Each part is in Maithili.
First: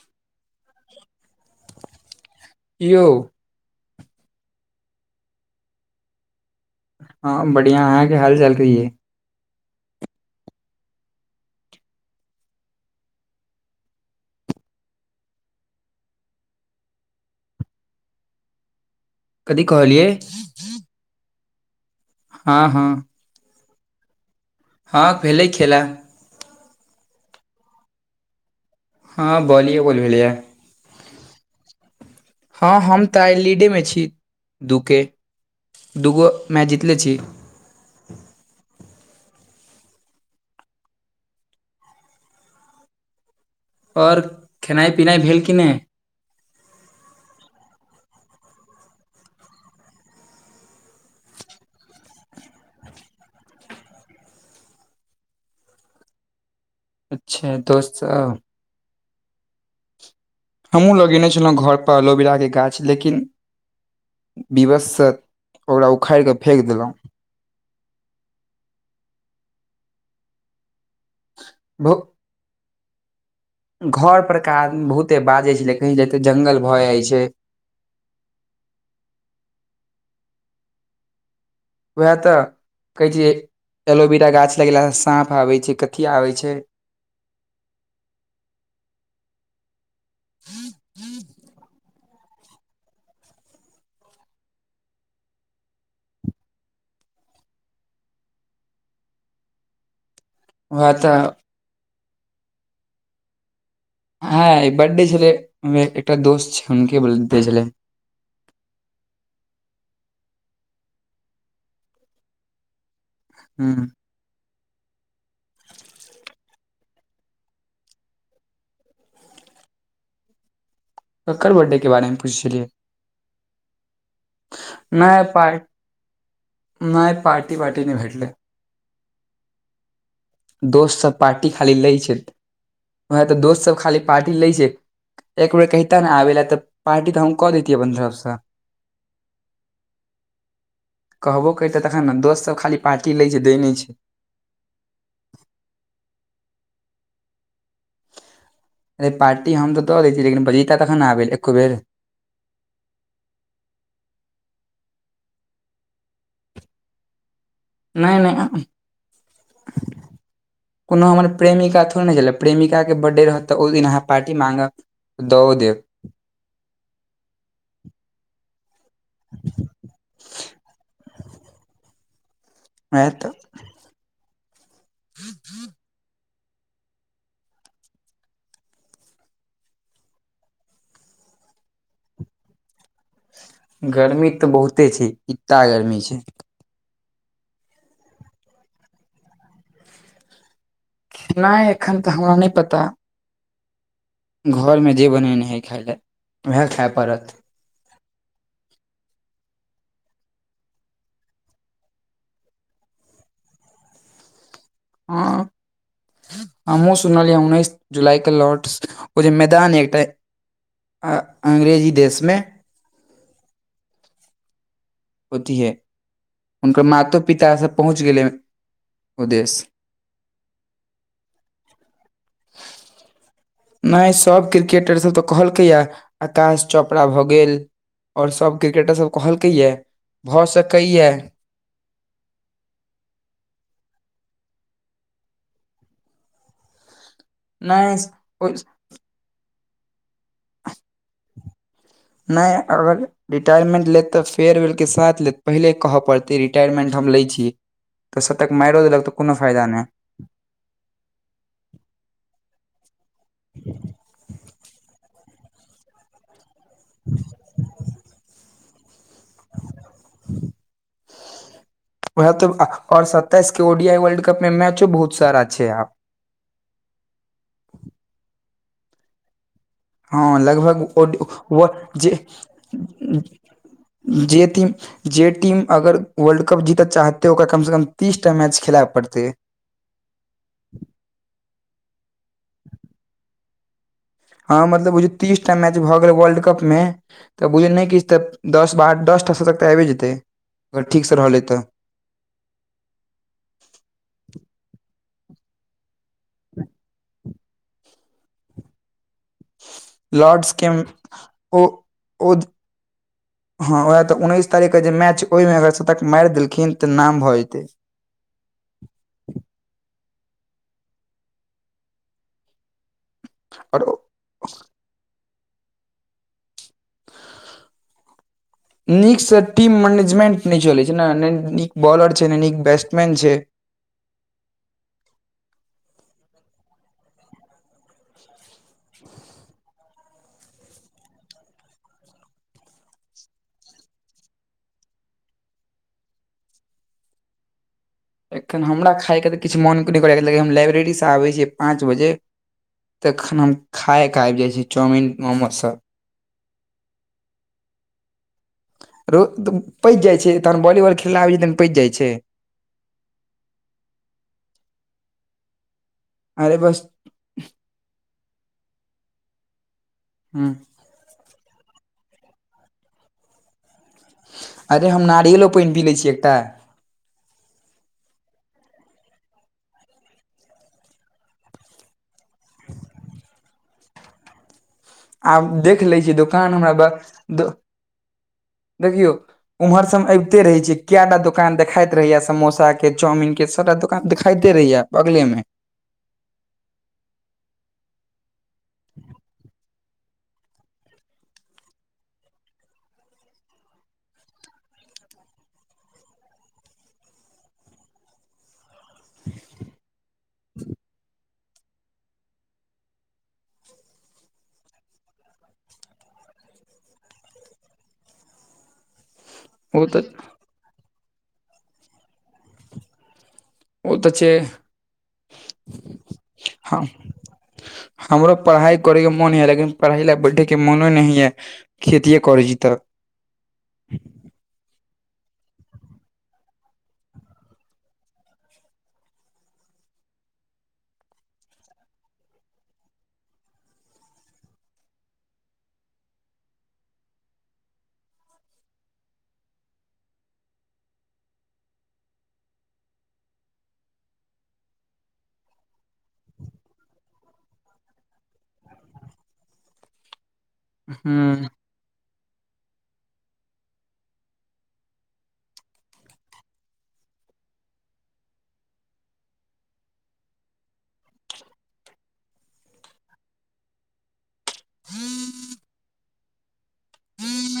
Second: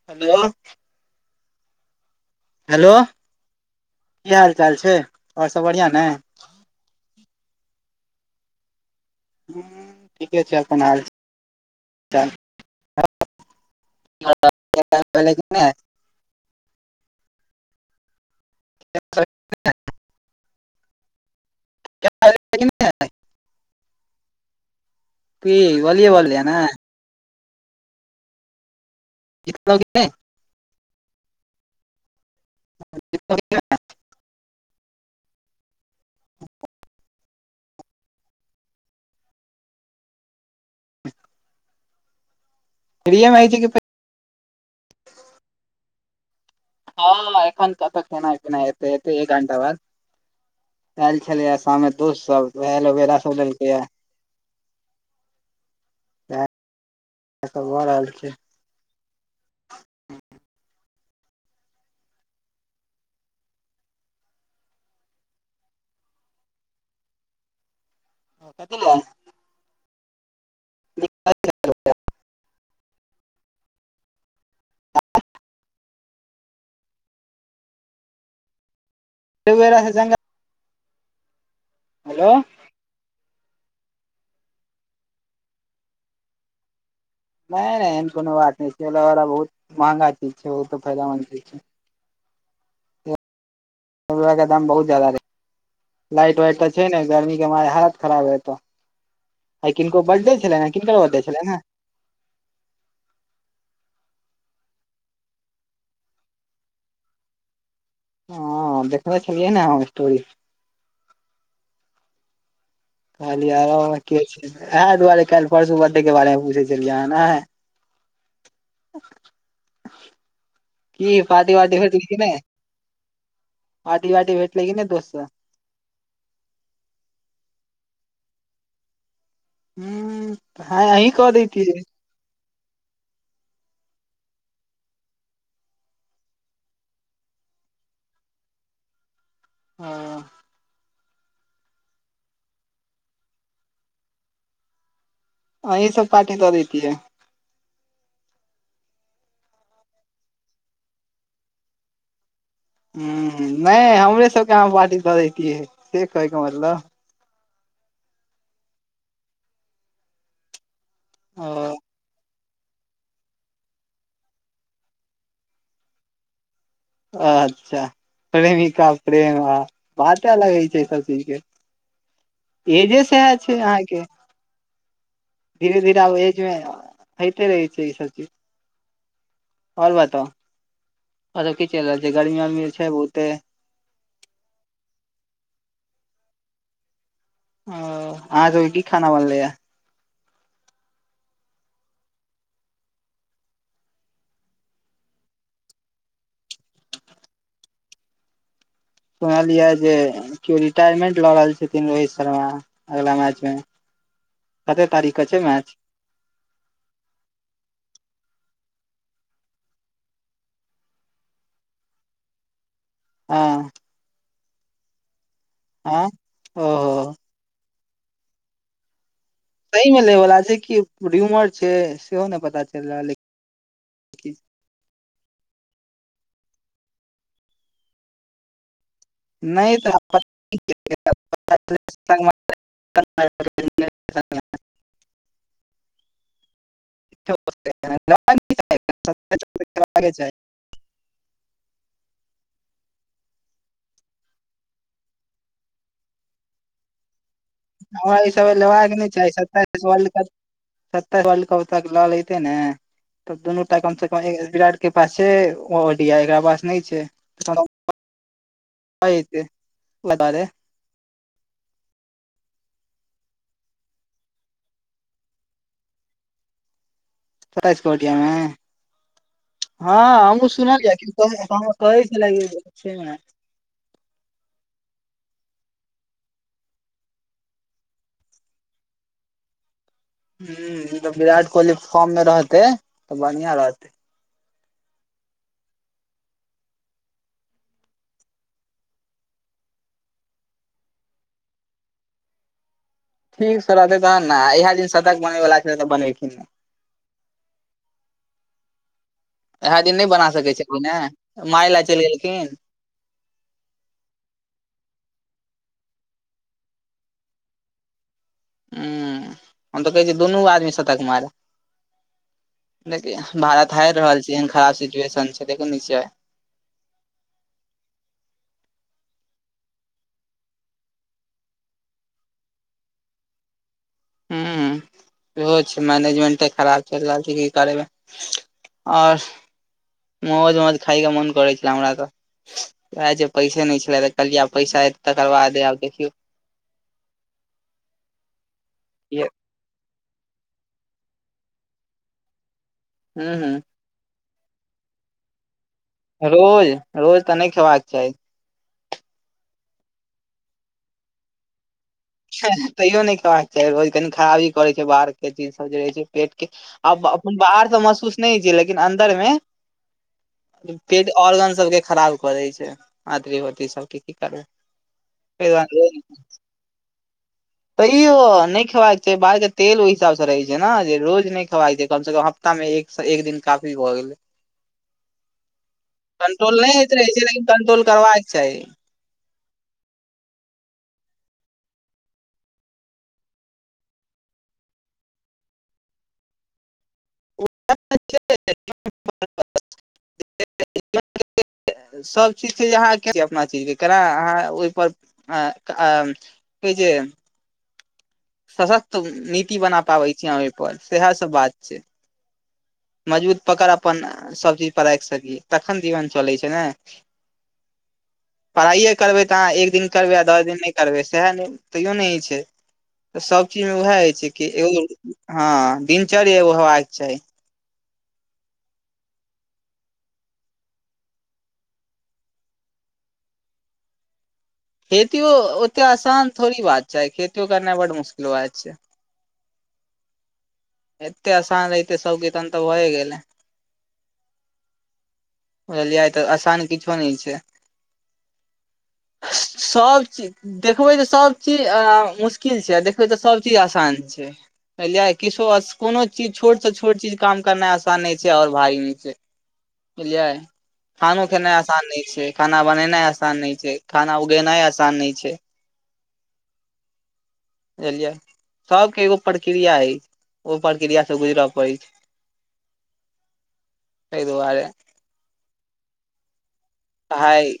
[inaudible] हेलो की यौ की हाल चाल छै आओर सब बढ़िया ने। हँ बढ़िआ अहाँके हल कहिये। हु ठीके छै अपन हाल चाल नहि [unintelligible] कथी कहलियै? हँ [unintelligible] हँ नहि। हँ भेलै की खेला वलिए बॉल छलेया ने। हँ वलीये बॉल भेलैया। हँ हम तऽ आइ लीडेमे छी। दुके दु गो मैच जितले छी। [inaudible] और खेनाइ पिनाइ भेल कि नहि। हँ एखन कतऽ खेनायी पीनायी हेतय हेतय एक घण्टा बाद। आयल छले या शाममे दोस्त सब वेह एलोवेरा सब लेलके या। येहा अच्छा सब भऽ दोस्त रहल छै। साहब, हमहुँ लगेने छलहुँ घर पर अलोवीरा के गाछ लेकिन विवससँ ओकरा उखाड़ि कऽ फेक देलहु। कथीला? [inaudible] भौ घर परका आदमी बहुते बाजे छलै कहय एते जंगल भऽ जाइ छै। एलोवेरा स जंगल वएह हेलो तऽ कहैय छिय एलोविरा गाछ लगेलासँ साँप आबैत छै कथी आबैत छै। नहि नहि एहन कोनो बात नहि छै एलोवेरा बहुत महंगा चीज छै ओ त फायदामन्द चीज छै। ऐलोवेरा के दाम बहुत ज जादा छै। लाइट वाइट तऽ छै ने गर्मी के मारे हालत खराब है त आ किनको बडडे छलैन हैं वएह किनकर बडडे तऽ छलैन हैं। हँ आइ बाडडे छलैया एकटा दोस्त छै हुनके बडडे छलै। हँ देखने छलिये ने हम स्टोरी। कहलियै रौ ह बइह केएह छै, इहा दुआरे काल्हि परसू बडडे के बारे मे पूछे छलियै अहाँ ने। की ककर पार्टी बर्थडे वार्टी होल के छै बारे मे की नई। पूछै छलियै पार्टी वार्टी भेटलै की नहि दोस्त स। नहि पार्टी वार्टी नहि भेटले। उह। दोस्त सब पार्टी खाली लै छै वएह तऽ दोस्त सब खाली पार्टी लै छै। तऽ एक बेेर कहिते ने आबै ले तऽ पार्टी तऽ हम कऽ देैतियै अपन तरफसँ हँ कहबो करतै तखन न दोससब खाली पार्टी लै छै देै नहि छै। अहि सब पार्टी दऽ दैतियै ऐ पार्टी हम तऽ दऽ दैतियै लेकिन बजिता तखन न‌ आबै एको बेर हु नै हमरे सबके अहाँ पार्टी दऽ देतियै से कहै के मतलब नै नै उह कोनो हमर ओ प्रेमिका थोड़े ने छैला प्रेमिकाके बड्डे रहत तऽ ओहि दिन अहाँ पार्टी माँगब तऽ दओ देब अच्छा प्रेमिका प्रेम ह बाते अलग होय छै अए सब चीज के एजे वएह तऽ सेह छैय। अहाँके धीरे-धीरे आब ऐज मे होइते रहै छै ई सब चीज ओर बताउ ओर सब की चलि रहल छै गर्मी-वर्मी छैय बहुते। गर्मी तऽ बहुते छै। इता गर्मी छै। ओऽ अहाँ सब के की खाना बनलै यै। खैनाए एखन तऽ हमरा नहि पता। घरमें जे बनेने होए खाई लै उहे खै पड़त। सुनलियै जे केओ रिटायरमेंट लऽ रहल छथिन रोहित शर्मा अगला मैच में। कतै तारीक कऽ छै मैच। हमहुँ सुनलियै उन्नैस जुलाई के लॉर्डस ओ जें मैदान ये एतय। आऽ अंग्रेजी देश में हँ ओथि हे हँ हुनकर ओहो मातों पितासब पहुँच गेलै ओ देश। सही मे लै बला छै कि भ्युमर छै सेहो नहि पता चलि रहल अई नहि सब क्रिकेटर सब तऽ कहलकै यै। आकाश चोपड़ा भऽ गेल। और सब क्रिकेटर सब कहलकै ये नहि तऽ पता भऽ सकै ये। [inaudible] [inaudible] नहि ओइ- [unintelligible] नै अगर रिटायरमेंट लेत तऽ फेयरवेल के साथ लेत पहिले कहै पड़तै रिटायरमेंट हम लैय छी। हमरा तऽ शतक हिसाबे मारियो लेबाक के देलक नहि तऽ चाही कोनो फायदा नहि सत्ताइसँ वर्ल्ड कप सत्ताइस बालि वर्ल्डकप लऽ लेते नै। तब दुनूटा कम से कम विराट के पास छै, ओ ओडिया एकरा पास नहि छै [unintelligible] [inaudible] ओहे त आ ओर सत्ताइस के ओडियाई वर्ल्ड कप में मैचो बहुत सारा छै आब। सत्ताईस के ओडियाई मे। हँ हमहुँ लगभग सुनलियै ओ वो- कियो कहै छले [unintelligible] जें टीम। जे टीम अगर वर्ल्ड कप जीत चाहतै ओकरा कमसँ कम तीसटा मैच खेलाय पड़तै। हू विराट कोहली फॉर्म मे रहतै तऽ बढ़िया रहतेय। हँ मतलब बुझियो तीस टा मैच भऽ गेलै वर्ल्ड कप मे। त बुझलिये नहि किछ तऽ दस बार दसटा सतक तऽ आइबै जेतै अगर ठीकसँ रहलै तऽ ठीक सँ रहतै तहन न इहे दिन सतक बनैवला छैलै तऽ बनेेलखिन नहि। इएह दिन नहि बना लॉर्डस सकै केँ छलखिन ने ओं मारै लए चलि -ओं। गेलखिन हँ वैह तऽ उन्नैस तारीख केँ जे मैच, ओहिमें अगर शतक मारि देलखिन तऽ नाम भऽ जेतै। हुँ, हम तऽ कहै छिये दुनू आदमी शतक मारै। देखूँ भारत आओर हारि रहल छै एहन खराब सिचुएशन छै, देखै नै छिये। [inaudible] नीक से टीम मैनेजमेंट नहि चलै छै नै, नहि नीक बॉलर छै नहि नीक बैट्समैन छै। हुं। इहो छै मैनेजमेंटे खराब चलि रहल छै की करबै। और मोमोज खायके मन करै छल हमरा तऽ। यैह जें पैसे नहि छलै त कहलियै आब पैसा हेतय तकर बादे आब देखियौ। एखन हमरा की खायके हेत। तऽ किछु मोन नहि करैये हम लाइब्रेरीसँ आबै छियै पाँच बजें। हूँ तखन हम हूँ खाएकें आबि जाइत छी, चाउमिन मोमोज सभ। रोज, रोज तऽ नहि खेबाक चाही। रोज पचि जाइ छै, जखन वॉलीबॉल खेलैक लेल आबै छियै तखन पचि जाइत छै। तैयों नहि खेबाक चाही, रोज खराबी करैत छै, बाहर केँ चीज सब जें रहै छै पेट के अरे बस बा बाहर तऽ महसूस नहि होइत छैय, लेकिन अन्दर में हुं। पेट ऑर्गन सबकें खराब कऽ दै छै, अतरी-भोतरी सबकेँ। क कर अरे हम नारियलो पानि पी लै छियै [unintelligible] एकटा तैयो नहि खेबाक चाही, बाहर के तेल ओहि हिसाब से रहै छै, ने जे रोज नहि खेबाक छै कम से कम सप्ताह मे एक एक दिन काफी भऽ गेलै। आब देख लै छियै दोकान, कंट्रोल नहि हमरा होइत रहै छै लेकिन त कंट्रोल करबाक चाही देखियौ उम्हर से अबिते रहे छियै, कय टा दुकान देखाइत रहैये समोसा के, चाउमीन के, सबटा दुकान देखाइते रहैये। बगलेमे। [unintelligible] [unintelligible] सब चीज छै, जे अहाँ की अपना चीजके केना अहाँ ओहिपर कहै छै जे सशक्त नीति बना पाबै छी अहाँ ओहिपर सएह सब बात छै। मजबूत पकड़ अपन सब चीज पर राखि सकी, तखन जीवन चलै छै ने। [inaudible] पढ़ाइए करबै तऽ अहाँ एक दिन ओ तऽ करबै आ दस दिन नहि करबै सएह नहि तैओ नहि होइ छै। तऽ सब चीज मे वैह ओ तऽ होइ छै कि एगो हँ, दिनचर्या एगो हम हेबाक चाही। हमरो पढ़ाई करै के मोन होइये, लेकिन पढ़ै ले बैठे के मोने नै होइये। खेतीए करै छी तऽ। खेतियो ओते आसान थोड़ी बात छै, खेतियो करनाइ बड मुश्किल बात छै। एते आसान रहितै सबके तखन तऽ भैये गेलै। बुझलियै तऽ आसान किछो नहि छै, सब चीज देखबै तऽ सब चीज मुश्किल छै, देखबै तऽ सब चीज आसान छै। बुझलियै किछो कोनो चीज छोट से छोट चीज काम करनाइ आसान नहि छै, और भारी नै छै। बुझलियै, ह खानो खेनै आसान नहि छै, खाना बनेनाइ आसान नहि छै, खाना उगेनाइ आसान नहि छै। बुझलियै, सबके एगो प्रक्रिया अछि ओ प्रक्रिया से गुजरय पड़ैत छै। तै दुआरे हूँ। [inaudible] पढ़ाइ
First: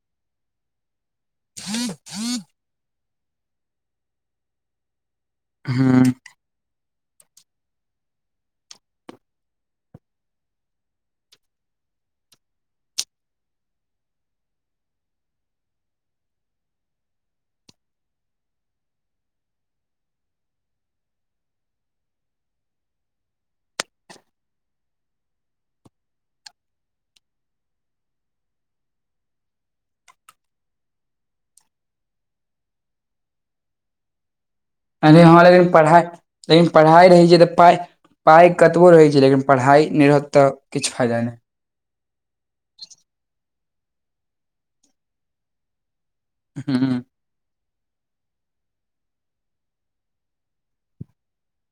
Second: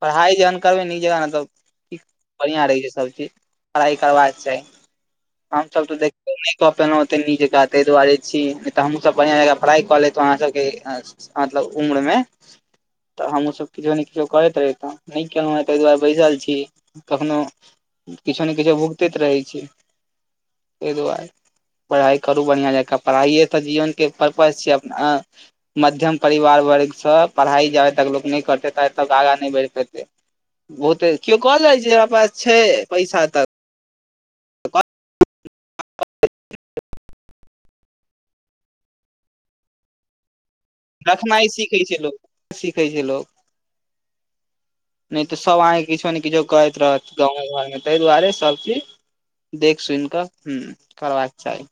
पढ़ाइ जहन करबै ने ई जगह ने तऽ क बढ़िआँ रहै छैय सभचीज पढ़ाइ करबाक चाही हमसब तैय ह देख कऽ पेलहुॅंते नीक जका ताहि दुआरे छी नैय तऽ हमहुँ सब बढ़ियां जका पढ़ाई क लेैतहु अहाँ सबके मतलब उम्र मे तऽ हमहुं सब किछो ने किछो करैत रहि तऽ नैय केलहुँ हे ताहि दुआरे बैसल छी कखनो किछो ने किछो भुगतैत रहैय छी ताहि दुआरे पढ़ाइ करू बढ़िया जका पढ़ाइए तऽ जीवन के परर्पज छैय अपना मध्यम परिवार वर्ग से पढ़ाई जाबे तक लोग नैय करत तक आगा नैय बढ़ पेतै बहुते किओ कहल जे छैय, हमरा पास छैय पैसा तऽ अरे हां रे पढ़ाइ लेकिन पढ़ाइ रहै छैय तऽ पाइ पाइ कतबो रहै छैय, लेकिन पढ़ाइ नैय रहत तऽ किछु फायदा देखनाइ नहि सीखे छैय लोक सिखे छैय लोक नैय तऽ सब अइ किछो नैय किछो करत ह रहत गाँव घरमे ताहि दुआरे सब चीज देख सुन कऽ हूं करबाक चाही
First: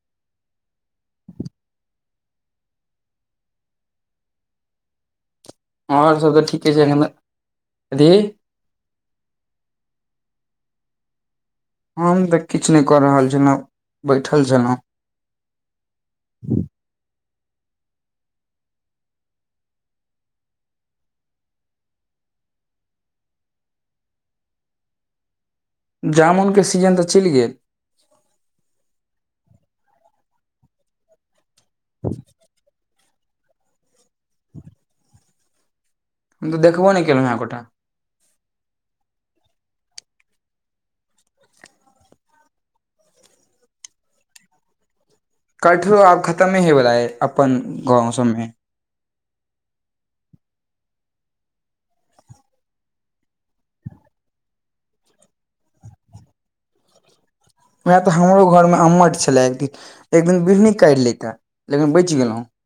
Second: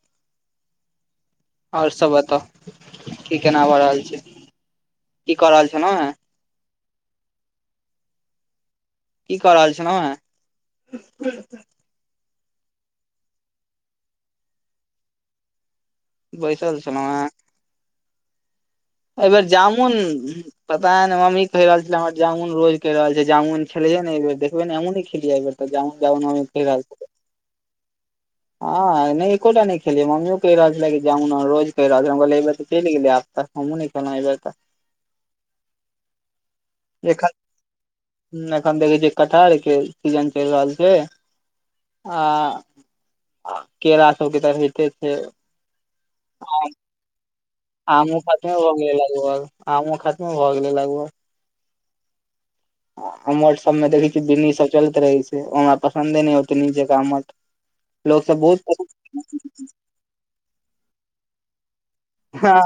और सब बताउ की केना भऽ रहल छैय। की कऽ रहल छैय। हमर सबके तऽ ठीके छैय, एखन दी की कऽ रहल छलेह। हम तऽ किछ नैय कऽ रहल छलहुँ बैठल छलहुँ। बसल छलाह एहिबेर जामुन पता नैय मम्मी कहि रहल छलै, हमर जामुन रोज कहि रहल छैय जामुन खेलैए ने एक बेर देखबै नैय हमहुं नैय खेलियै एहिबेर तऽ जामुन जामुन मम्मी जामुनके कह रहल सीजन तऽ छलै। चलि गेल हां, नैय एकोटा नैय खेलियै मम्मीयौ कहि रहल छलै जामुन रोज कहि रहल छल हम कहलियै एहिबेर चलि गेलै आब त हमहुं नैय खेलहु एहिबार तऽ हम-त देखबो नेैय केलहु हाँ एकोटा नैय अखन देखे छियै कटहर के सीजन चलि रहल छैय। आ केरा सबके तऽ होतै छैय। कठ रहो आब खतममे हए बलाये। आमो खतमे भऽ गेले लगभग, आमो खतमे भऽ गेले लगभग। अमट सबमे देखै छियै, बिढ़नी सब चलैत रहै छैय ओ हमरा पसन्दे नैय अइ ओते नीक जेका अम्मट। वएह तऽ हमरो घर में अम्मट छले एक दिन एक दिन बिढ़नी काटि लैता लेकिन बच हां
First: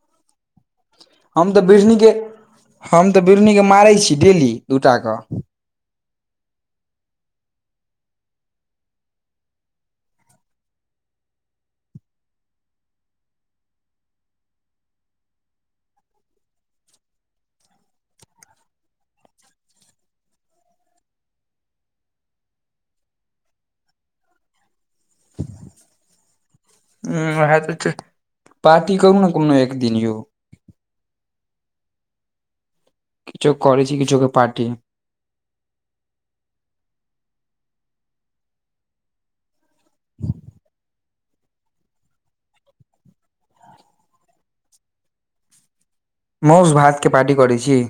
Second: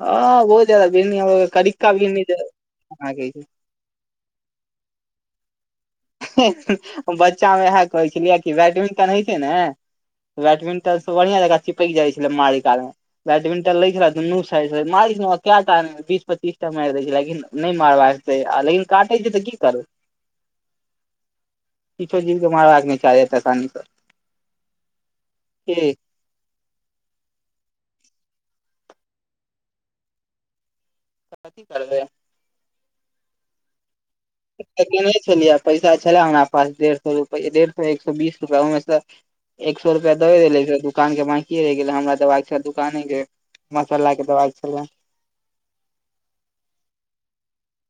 ह बहुत जादा बिढ़नी अबै हइ हम तऽ कड़िका बिढ़नीके बिढ़नि हम आ तऽ गेल छैय। बिढ़नीके मारै छी डेली दूटा कऽ। बच्चामे इएह कहैय छलियै कि बैडमिंटन होइ छैय ने बैडमिंटन से बढ़िया जेका चिपकि जाइ छलै मारिकालमे बैडमिंटन लैय छले दुनू साइडमे मारै छलौ हे कएटा बीस पच्चीस टा मारि दैय छलै लेकिन नैय मारबाक चाही लेकिन काटै छैय तऽ की करबै। किछो जीव के मारबाक नहि चाही एतेक शैतानीसे ठिक हूँ उएह तऽ छैय, पार्टी करू ने कोनो एक दिन यौ कथि करबै। किछो के करैय छी, किछो के ने छलियै पैसा छलै, हमरा पास डेढ़ सए रुप डेढ़ सए एक सए बीस रुपआ ओहिमेसे एक सए रुपआ दबे देले दुकान के बाकी ये रहि गेलै हमरा त दुकाने के मसल्ला के दबाइ छले। मौस भातके पार्टी करैत छी?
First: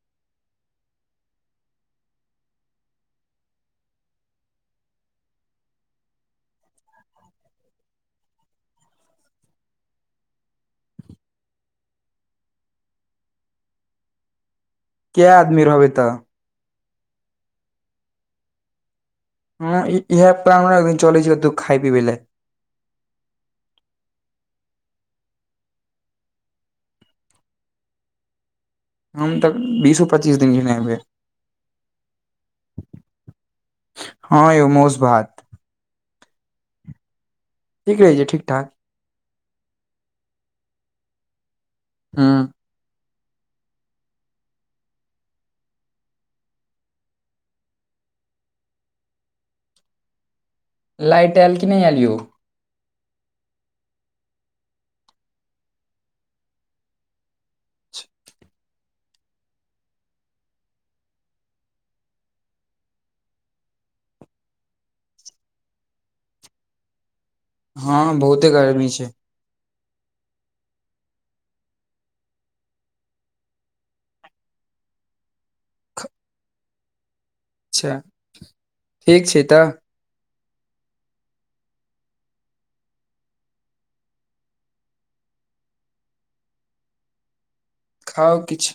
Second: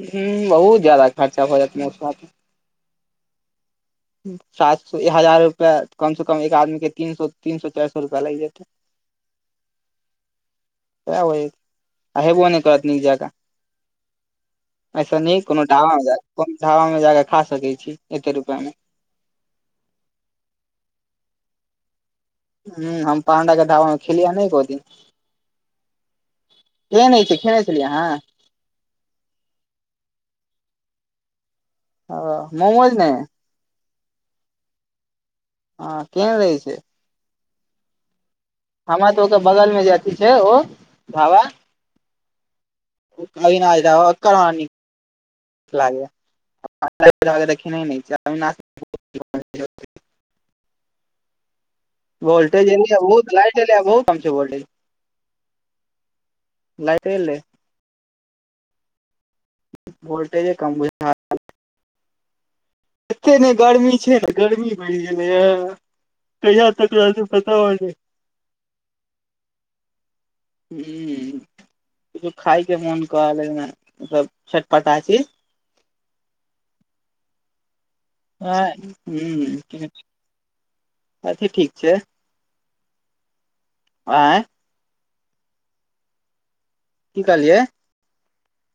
हुं, बहुत ज्यादा खर्चा भ जायत मौस भात मे। सात सए हजार रुपआ कम से कम एक आदमी के तीन सए चारि सए रुपआ लागि जेतै। आ हेबो नै करत निक जेकां। ऐसे कए नीक आदमी कोनो ढाबा रहबै मे तऽ कोनो ढाबा मे जाके खा सकै छी एते रूपया मे। हं इहे प्लान बना एकदिन चलै छी खाय पीबै ले। हुं हम पाण्डा के ढाबा मे खेलियै नै एको दिन। केहेन होइ छै खेने छलियो अहाँ। हम तक बीसो पच्चीस दिन खेने हेबै। हं मोमोज नै। हँ यौ मौस भात। हँ केहन रहै छै। ठीक रहै छै ठीक ठाक। हमरा तऽ ओकर बगल मे जे अथि छै ओ ढाबा हुं। अविनाश ढाबा ओकर हमरा नीक लगैयै [unintelligible] खेने नहि छियै अविनाश लाइट आयल कि नहि आयल यौ। वोल्टेजे एलैए बहुत लाइट एलैए बहुत कम छै वोल्टेज। लाइट एलै। वोल्टेजे कम बुझैये। एते जे गर्मी छै ने गर्मी बढ़ि गेलैये कहिया तक रहतै पता नहि, हँ बहुते गर्मी छै हूँ। कुछो खाय के मोन कऽ रहल अइ हमरा मतलब चटपटा चीज। अच्छा। ह ह ठीक छै तऽ [unintelligible] अथि ठीक छै। आंय। की कहलियै। खाउ किछ।